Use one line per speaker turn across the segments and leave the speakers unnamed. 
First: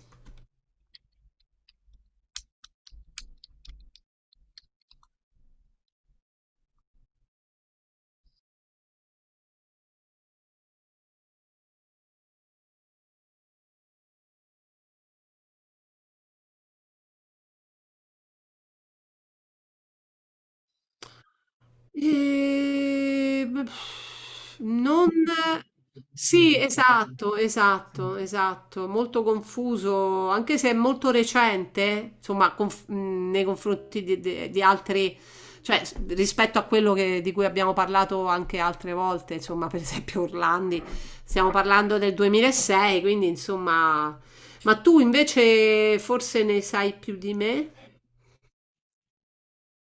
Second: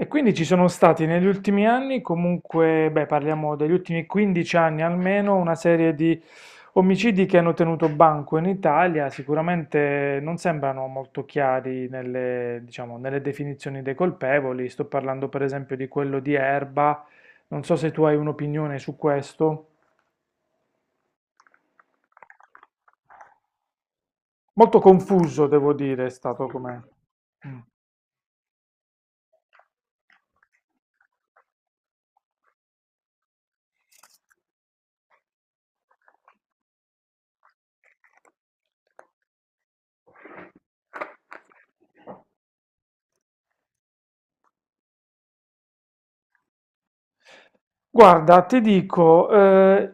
E quindi ci sono stati negli ultimi anni, comunque, beh, parliamo degli ultimi 15 anni almeno, una serie di omicidi che hanno tenuto banco in Italia, sicuramente non sembrano molto chiari diciamo, nelle definizioni dei colpevoli. Sto parlando per esempio di quello di Erba, non so se tu hai un'opinione su questo.
Ehm,
Molto
non
confuso, devo dire, è stato
sì,
com'è.
esatto, esatto, esatto, molto confuso, anche se è molto recente, insomma, nei confronti di altri, rispetto a quello di cui abbiamo parlato anche altre volte, insomma, per esempio Orlandi, stiamo parlando del 2006, quindi insomma, ma tu invece forse ne sai più di me?
Guarda, ti dico,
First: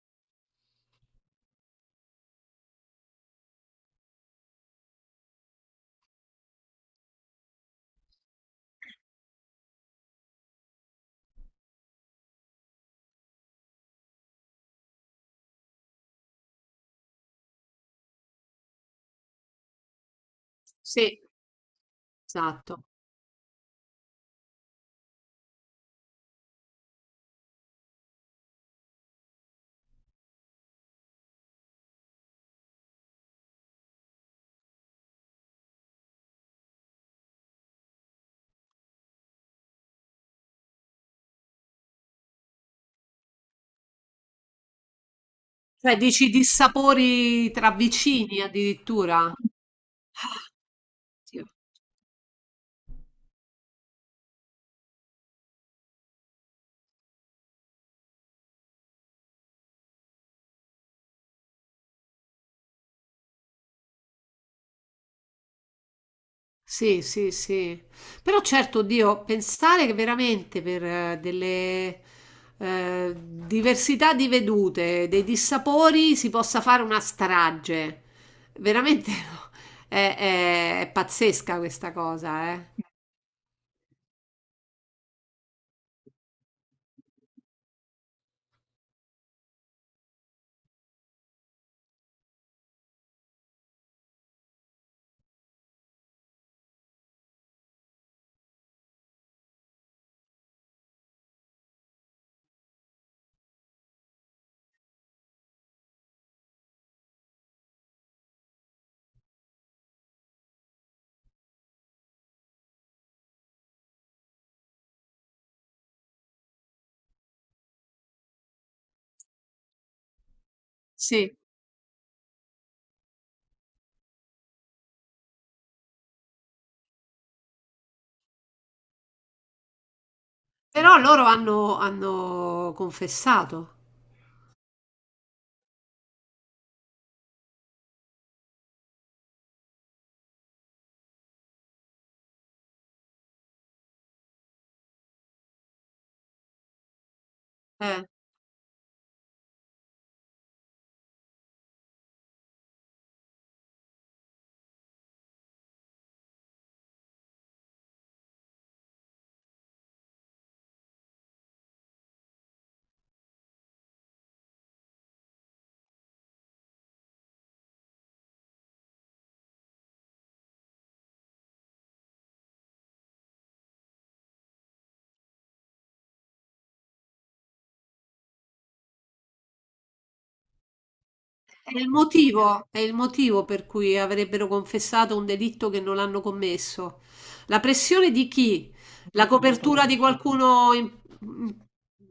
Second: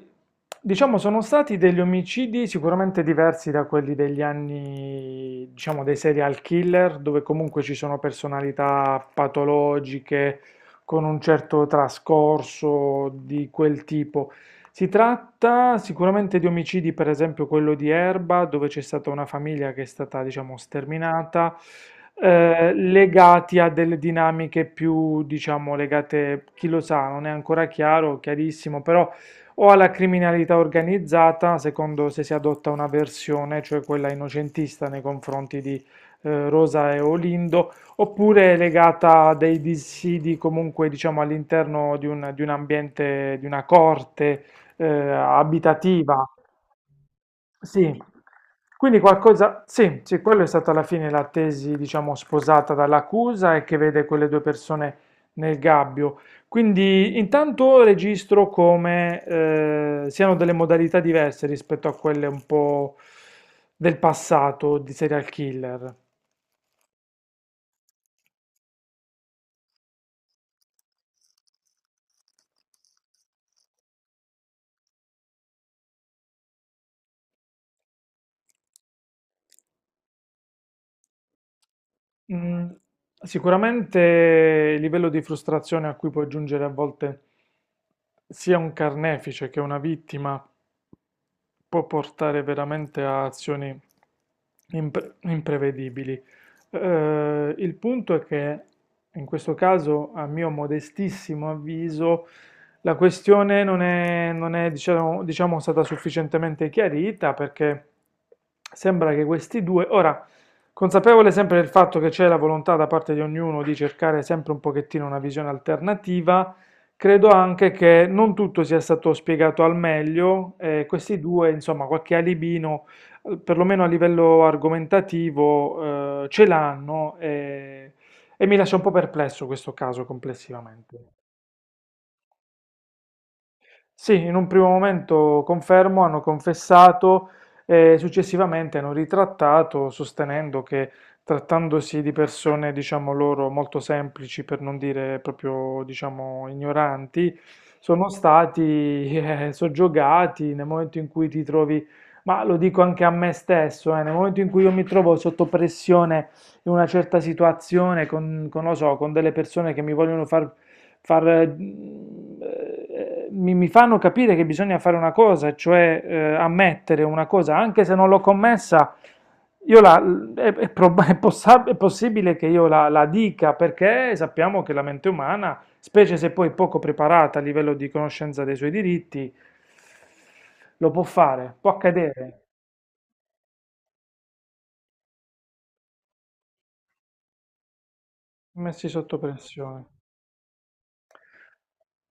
diciamo sono stati degli omicidi sicuramente diversi da quelli degli anni, diciamo, dei serial killer, dove comunque ci sono personalità patologiche con un certo trascorso di quel tipo. Si tratta sicuramente di omicidi, per esempio quello di Erba, dove c'è stata una famiglia che è stata, diciamo,
Sì,
sterminata,
esatto.
legati a delle dinamiche più, diciamo, legate, chi lo sa, non è ancora chiaro, chiarissimo, però o alla criminalità organizzata, secondo se si adotta una versione, cioè quella innocentista nei confronti di Rosa e Olindo, oppure è legata a dei dissidi comunque, diciamo, all'interno di un ambiente, di una corte
Cioè,
abitativa.
dici dissapori tra
Sì,
vicini
quindi
addirittura?
qualcosa, sì, sì, quello è stata alla fine la
Oddio.
tesi, diciamo, sposata dall'accusa e che vede quelle due persone nel gabbio. Quindi intanto registro come siano delle modalità diverse rispetto a quelle un po' del passato di serial killer.
Sì, sì, sì. Però certo, Dio, pensare che veramente per delle eh, diversità di vedute, dei dissapori, si possa fare una strage. Veramente è, è pazzesca questa cosa,
Mm,
eh.
Sicuramente il livello di frustrazione a cui può giungere a volte sia un carnefice che una vittima può portare veramente a azioni imprevedibili. Il punto è che in questo caso, a mio modestissimo avviso, la questione non è, diciamo, stata sufficientemente chiarita perché sembra che questi due, ora, consapevole sempre del fatto che c'è la volontà da parte di ognuno di cercare sempre un pochettino una visione alternativa, credo anche che non tutto sia stato spiegato al meglio e questi
Sì.
due, insomma, qualche alibino, perlomeno a livello argomentativo, ce l'hanno e mi lascia un po' perplesso questo caso
Però
complessivamente.
hanno confessato.
Sì, in un primo momento confermo, hanno confessato e successivamente hanno ritrattato sostenendo che trattandosi di persone, diciamo loro, molto semplici, per non dire proprio, diciamo, ignoranti,
Eh.
sono stati soggiogati nel momento in cui ti trovi, ma lo dico anche a me stesso, nel momento in cui io mi trovo sotto pressione in una certa situazione con, lo so, con delle persone che mi vogliono far, eh, mi fanno capire che bisogna fare una cosa, cioè ammettere una cosa, anche se non l'ho commessa, io la, è prob- è possa- è possibile che io la dica perché sappiamo che la mente umana, specie se poi poco preparata a livello di conoscenza dei suoi diritti, lo può fare, può accadere,
È il motivo per cui avrebbero confessato un delitto che non hanno commesso. La pressione di chi?
messi sotto
La
pressione.
copertura di qualcuno... in-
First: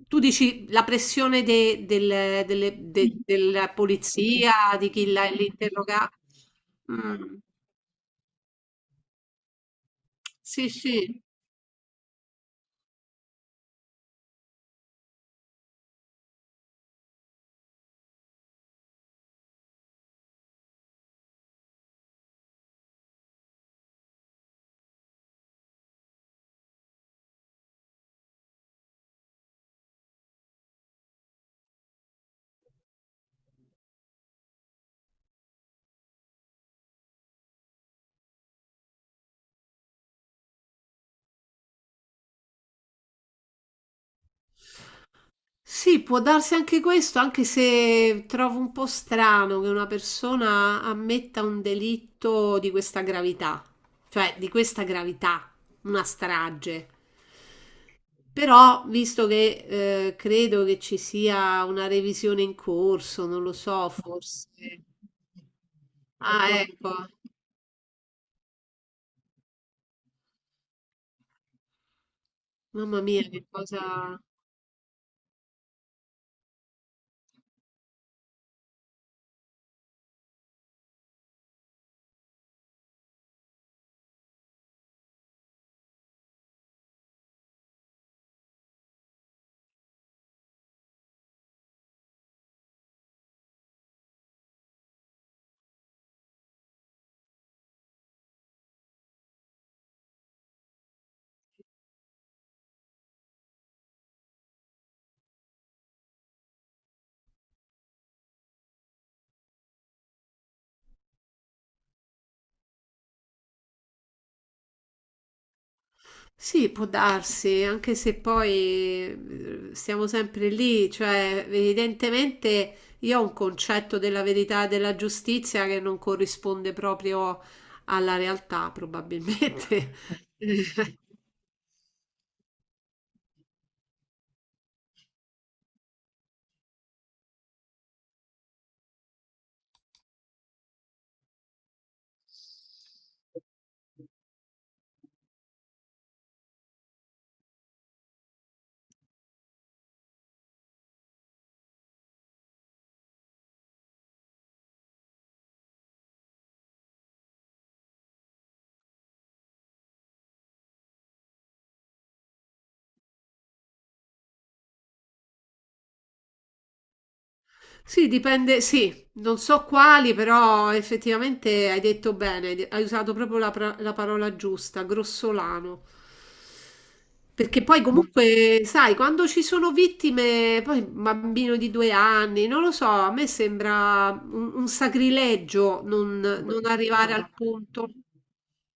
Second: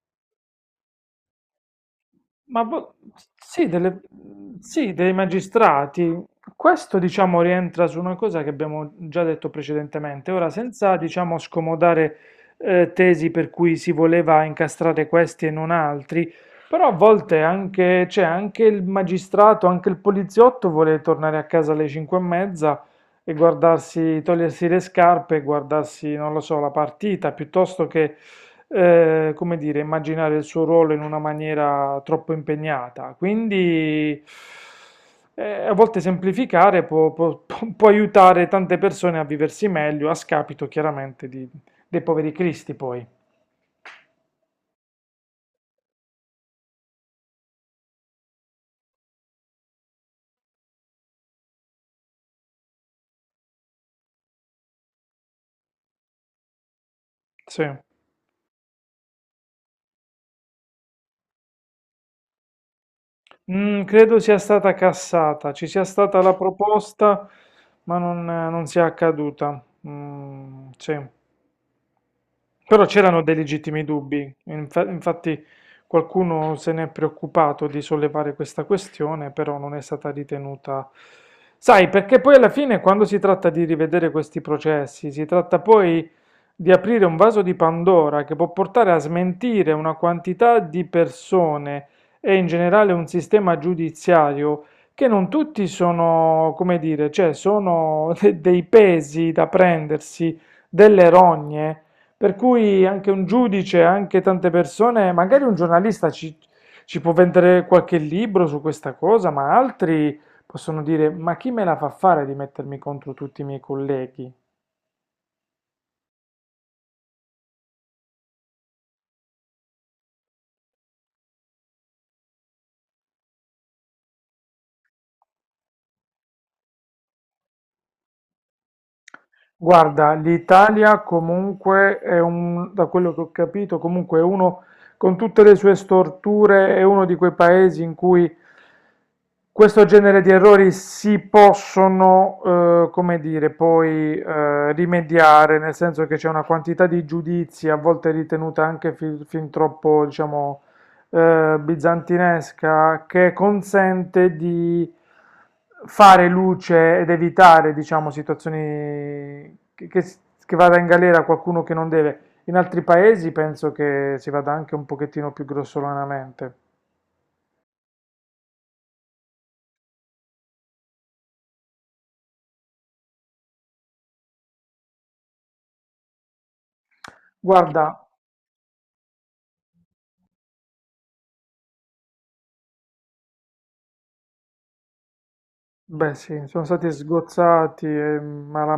tu dici la pressione de- del-
Ma
delle-
boh,
de-
sì,
della polizia, di
sì,
chi
dei
l'interroga?
magistrati. Questo,
Mm,
diciamo, rientra su una cosa che abbiamo già detto precedentemente. Ora,
sì,
senza,
sì.
diciamo, scomodare tesi per cui si voleva incastrare questi e non altri, però a volte anche, cioè, anche il magistrato, anche il poliziotto vuole tornare a casa alle 5 e mezza e guardarsi, togliersi le scarpe e guardarsi, non lo so, la partita, piuttosto che come dire, immaginare il suo ruolo in una maniera troppo impegnata. Quindi a volte semplificare può aiutare tante persone a viversi meglio, a scapito chiaramente dei poveri cristi poi.
Sì, può darsi anche questo, anche se trovo un po' strano che una persona ammetta un delitto di questa gravità, cioè di questa gravità, una strage.
Sì.
Però, visto che credo che ci sia una revisione in corso, non lo so,
Credo sia
forse.
stata cassata, ci sia stata la
Ah, ecco,
proposta, ma non sia accaduta. Mm, sì. Però
mamma
c'erano
mia,
dei
che
legittimi
cosa.
dubbi, infatti qualcuno se n'è preoccupato di sollevare questa questione, però non è stata ritenuta. Sai, perché poi alla fine quando si tratta di rivedere questi processi, si tratta poi di aprire un vaso di Pandora che può portare a smentire una quantità di persone e in generale un sistema giudiziario che non tutti sono, come dire, cioè sono dei pesi da prendersi, delle rogne per cui anche un giudice, anche tante persone, magari un giornalista ci, ci può vendere qualche libro su questa cosa, ma altri possono dire: Ma chi me la fa fare di mettermi contro tutti i miei colleghi?
Sì, può darsi, anche se poi siamo sempre lì, cioè evidentemente io ho un concetto della verità e della giustizia che non corrisponde proprio alla realtà, probabilmente.
Guarda, l'Italia comunque è un, da quello che ho capito, comunque è uno, con tutte le sue storture, è uno di quei paesi in cui questo genere di errori si possono, come dire, poi rimediare, nel senso che c'è una quantità di giudizi, a volte ritenuta anche fin troppo, diciamo, bizantinesca, che consente di fare luce ed evitare, diciamo, situazioni che che vada in galera qualcuno che non deve. In altri paesi penso che si vada anche un pochettino più grossolanamente.
Sì, dipende, sì, non so quali, però effettivamente hai detto bene, hai usato proprio la parola giusta, grossolano. Perché poi
Guarda.
comunque, sai, quando ci sono vittime, poi un bambino di due anni, non lo so, a me sembra un sacrilegio
Beh, sì, sono
non
stati
arrivare al
sgozzati
punto.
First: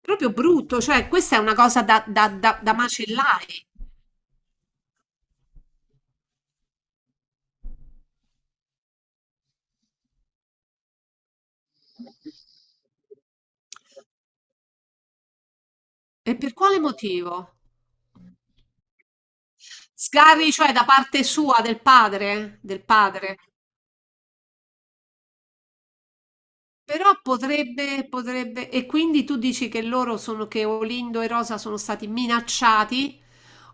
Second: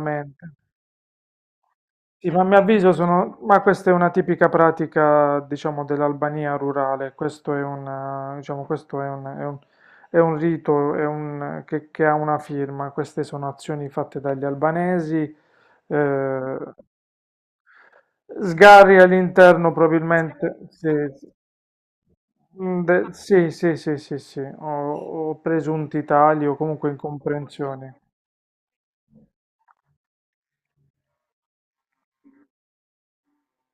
Proprio brutto, cioè questa è una cosa
Sì, ma a mio
da
avviso Ma
macellare.
questa è una tipica pratica, diciamo, dell'Albania rurale. Questo diciamo, questo è un, è un- è un rito, che ha una firma. Queste sono azioni fatte dagli albanesi.
E per
eh,
quale motivo?
Sgarri all'interno
Sgravi,
probabilmente.
cioè da
Sì,
parte sua, del padre.
sì, sì, sì, sì, sì, o presunti tagli o comunque
Però
incomprensioni.
potrebbe, e quindi tu dici che Olindo e Rosa sono stati minacciati,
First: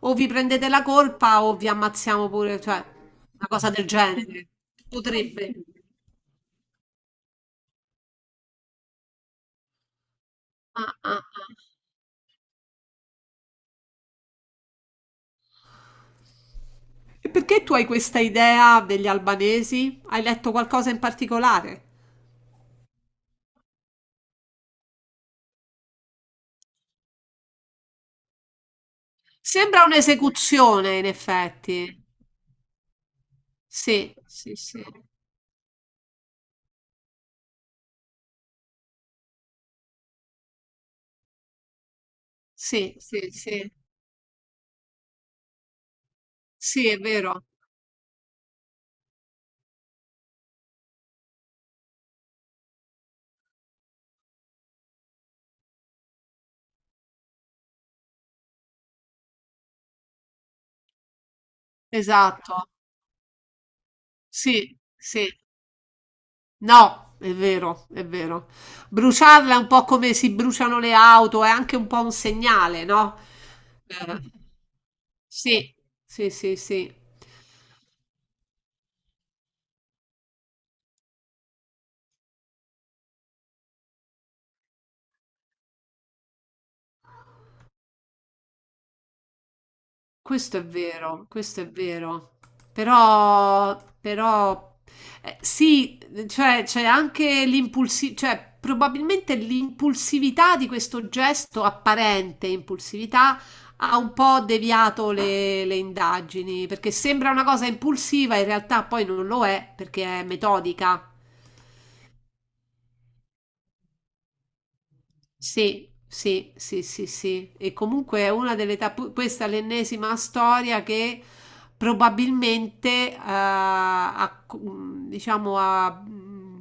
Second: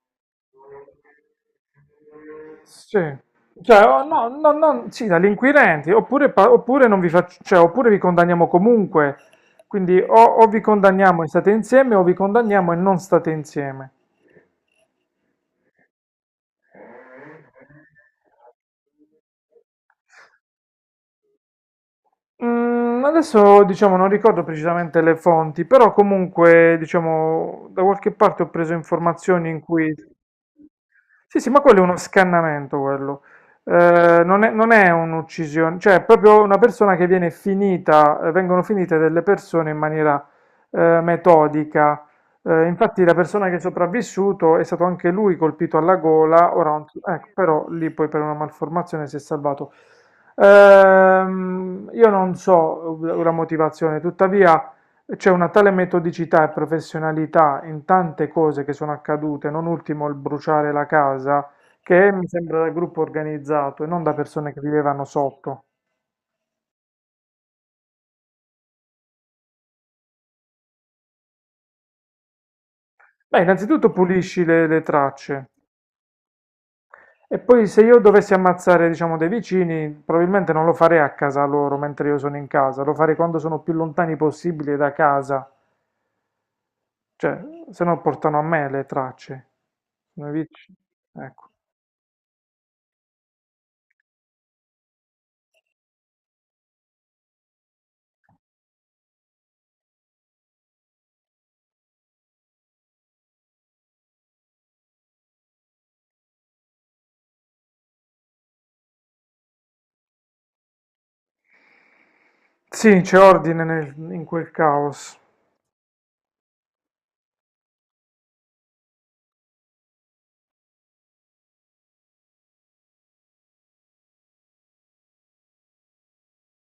o vi prendete la colpa o vi ammazziamo pure, cioè,
Sì.
una cosa
Cioè,
del
oh, no,
genere.
no, no, sì, dagli
Potrebbe.
inquirenti, oppure, oppure non vi faccio, cioè, oppure vi condanniamo comunque. Quindi o, vi
Ah, ah,
condanniamo e state
ah.
insieme o vi condanniamo e non state insieme.
E perché tu hai questa idea degli albanesi? Hai letto qualcosa in particolare?
Adesso diciamo non ricordo precisamente le fonti, però comunque diciamo da qualche parte ho preso informazioni in
Sembra
cui...
un'esecuzione, in
Sì, sì, ma quello è uno
effetti.
scannamento, quello.
Sì,
Non è,
sì,
non
sì.
è un'uccisione, cioè è proprio una persona che viene finita, vengono finite delle persone in maniera metodica.
Sì,
Infatti la
sì,
persona che è
sì.
sopravvissuto è stato anche lui colpito alla gola, ora non
Sì, è
so- ecco,
vero,
però lì poi per una malformazione si è salvato. Io non so la motivazione, tuttavia c'è una tale metodicità e professionalità in tante cose che sono accadute, non ultimo il bruciare la casa, che mi sembra
esatto.
da gruppo organizzato e non da persone che
Sì,
vivevano
sì.
sotto.
No, è vero, è vero. Bruciarla è un po' come si bruciano le auto, è anche un po' un segnale, no?
Beh, innanzitutto
Eh,
pulisci le tracce
sì, sì, sì, sì.
e poi se io dovessi ammazzare, diciamo, dei vicini, probabilmente non lo farei a casa loro mentre io sono in casa, lo farei quando sono più lontani possibile da casa. Cioè, se no portano a me le tracce. Sono i
Questo è
vic-
vero,
Ecco.
questo è vero. Però, però, sì, cioè c'è anche l'impulsività, cioè probabilmente l'impulsività di questo gesto, apparente impulsività, ha un po' deviato le indagini, perché sembra una cosa impulsiva, in realtà poi non lo è, perché è metodica.
Sì, c'è ordine in quel caos.
Sì, sì, sì, sì, sì. E comunque è una delle tappe, questa è l'ennesima storia che probabilmente ha, mm, diciamo, ha mm,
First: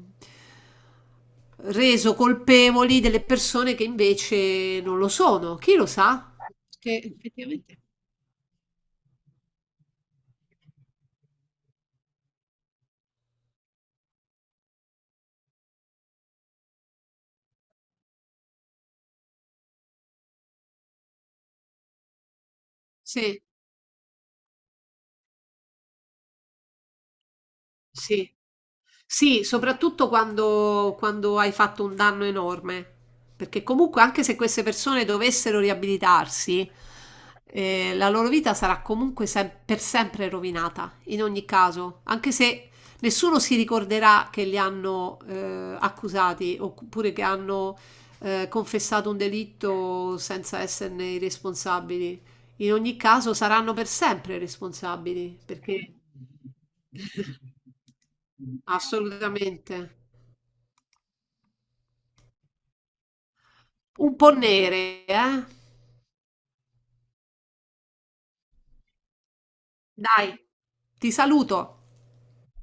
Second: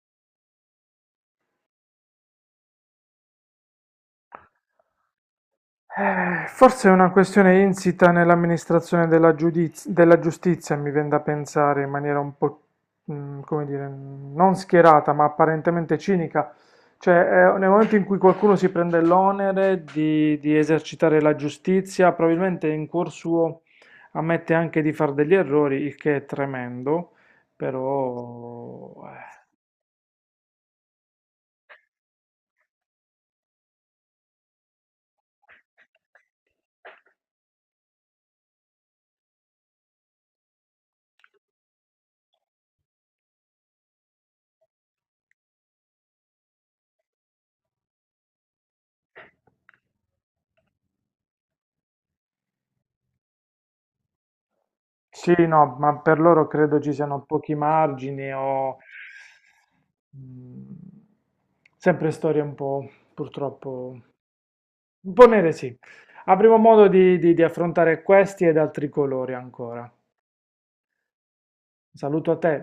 reso colpevoli delle persone che invece non lo sono. Chi lo sa?
Forse è
Che
una questione
effettivamente.
insita nell'amministrazione della giustizia, mi viene da pensare in maniera un po', come dire, non schierata, ma apparentemente cinica. Cioè, nel momento in cui qualcuno si prende l'onere di esercitare la giustizia, probabilmente in cuor
Sì.
suo ammette anche di fare degli errori, il che è tremendo,
Sì.
però.
Sì, soprattutto quando hai fatto un danno enorme, perché comunque anche se queste persone dovessero riabilitarsi, la loro vita sarà comunque per sempre rovinata, in ogni caso, anche se nessuno si ricorderà che li hanno accusati oppure che hanno confessato un delitto senza esserne i responsabili. In ogni caso saranno per sempre
Sì,
responsabili,
no,
perché
ma per loro credo ci siano pochi margini o
assolutamente.
mm, sempre storie un po', purtroppo,
Un po' nere,
un po'
eh.
nere, sì. Avremo modo di affrontare questi ed altri colori ancora.
Dai, ti saluto.
Saluto a te.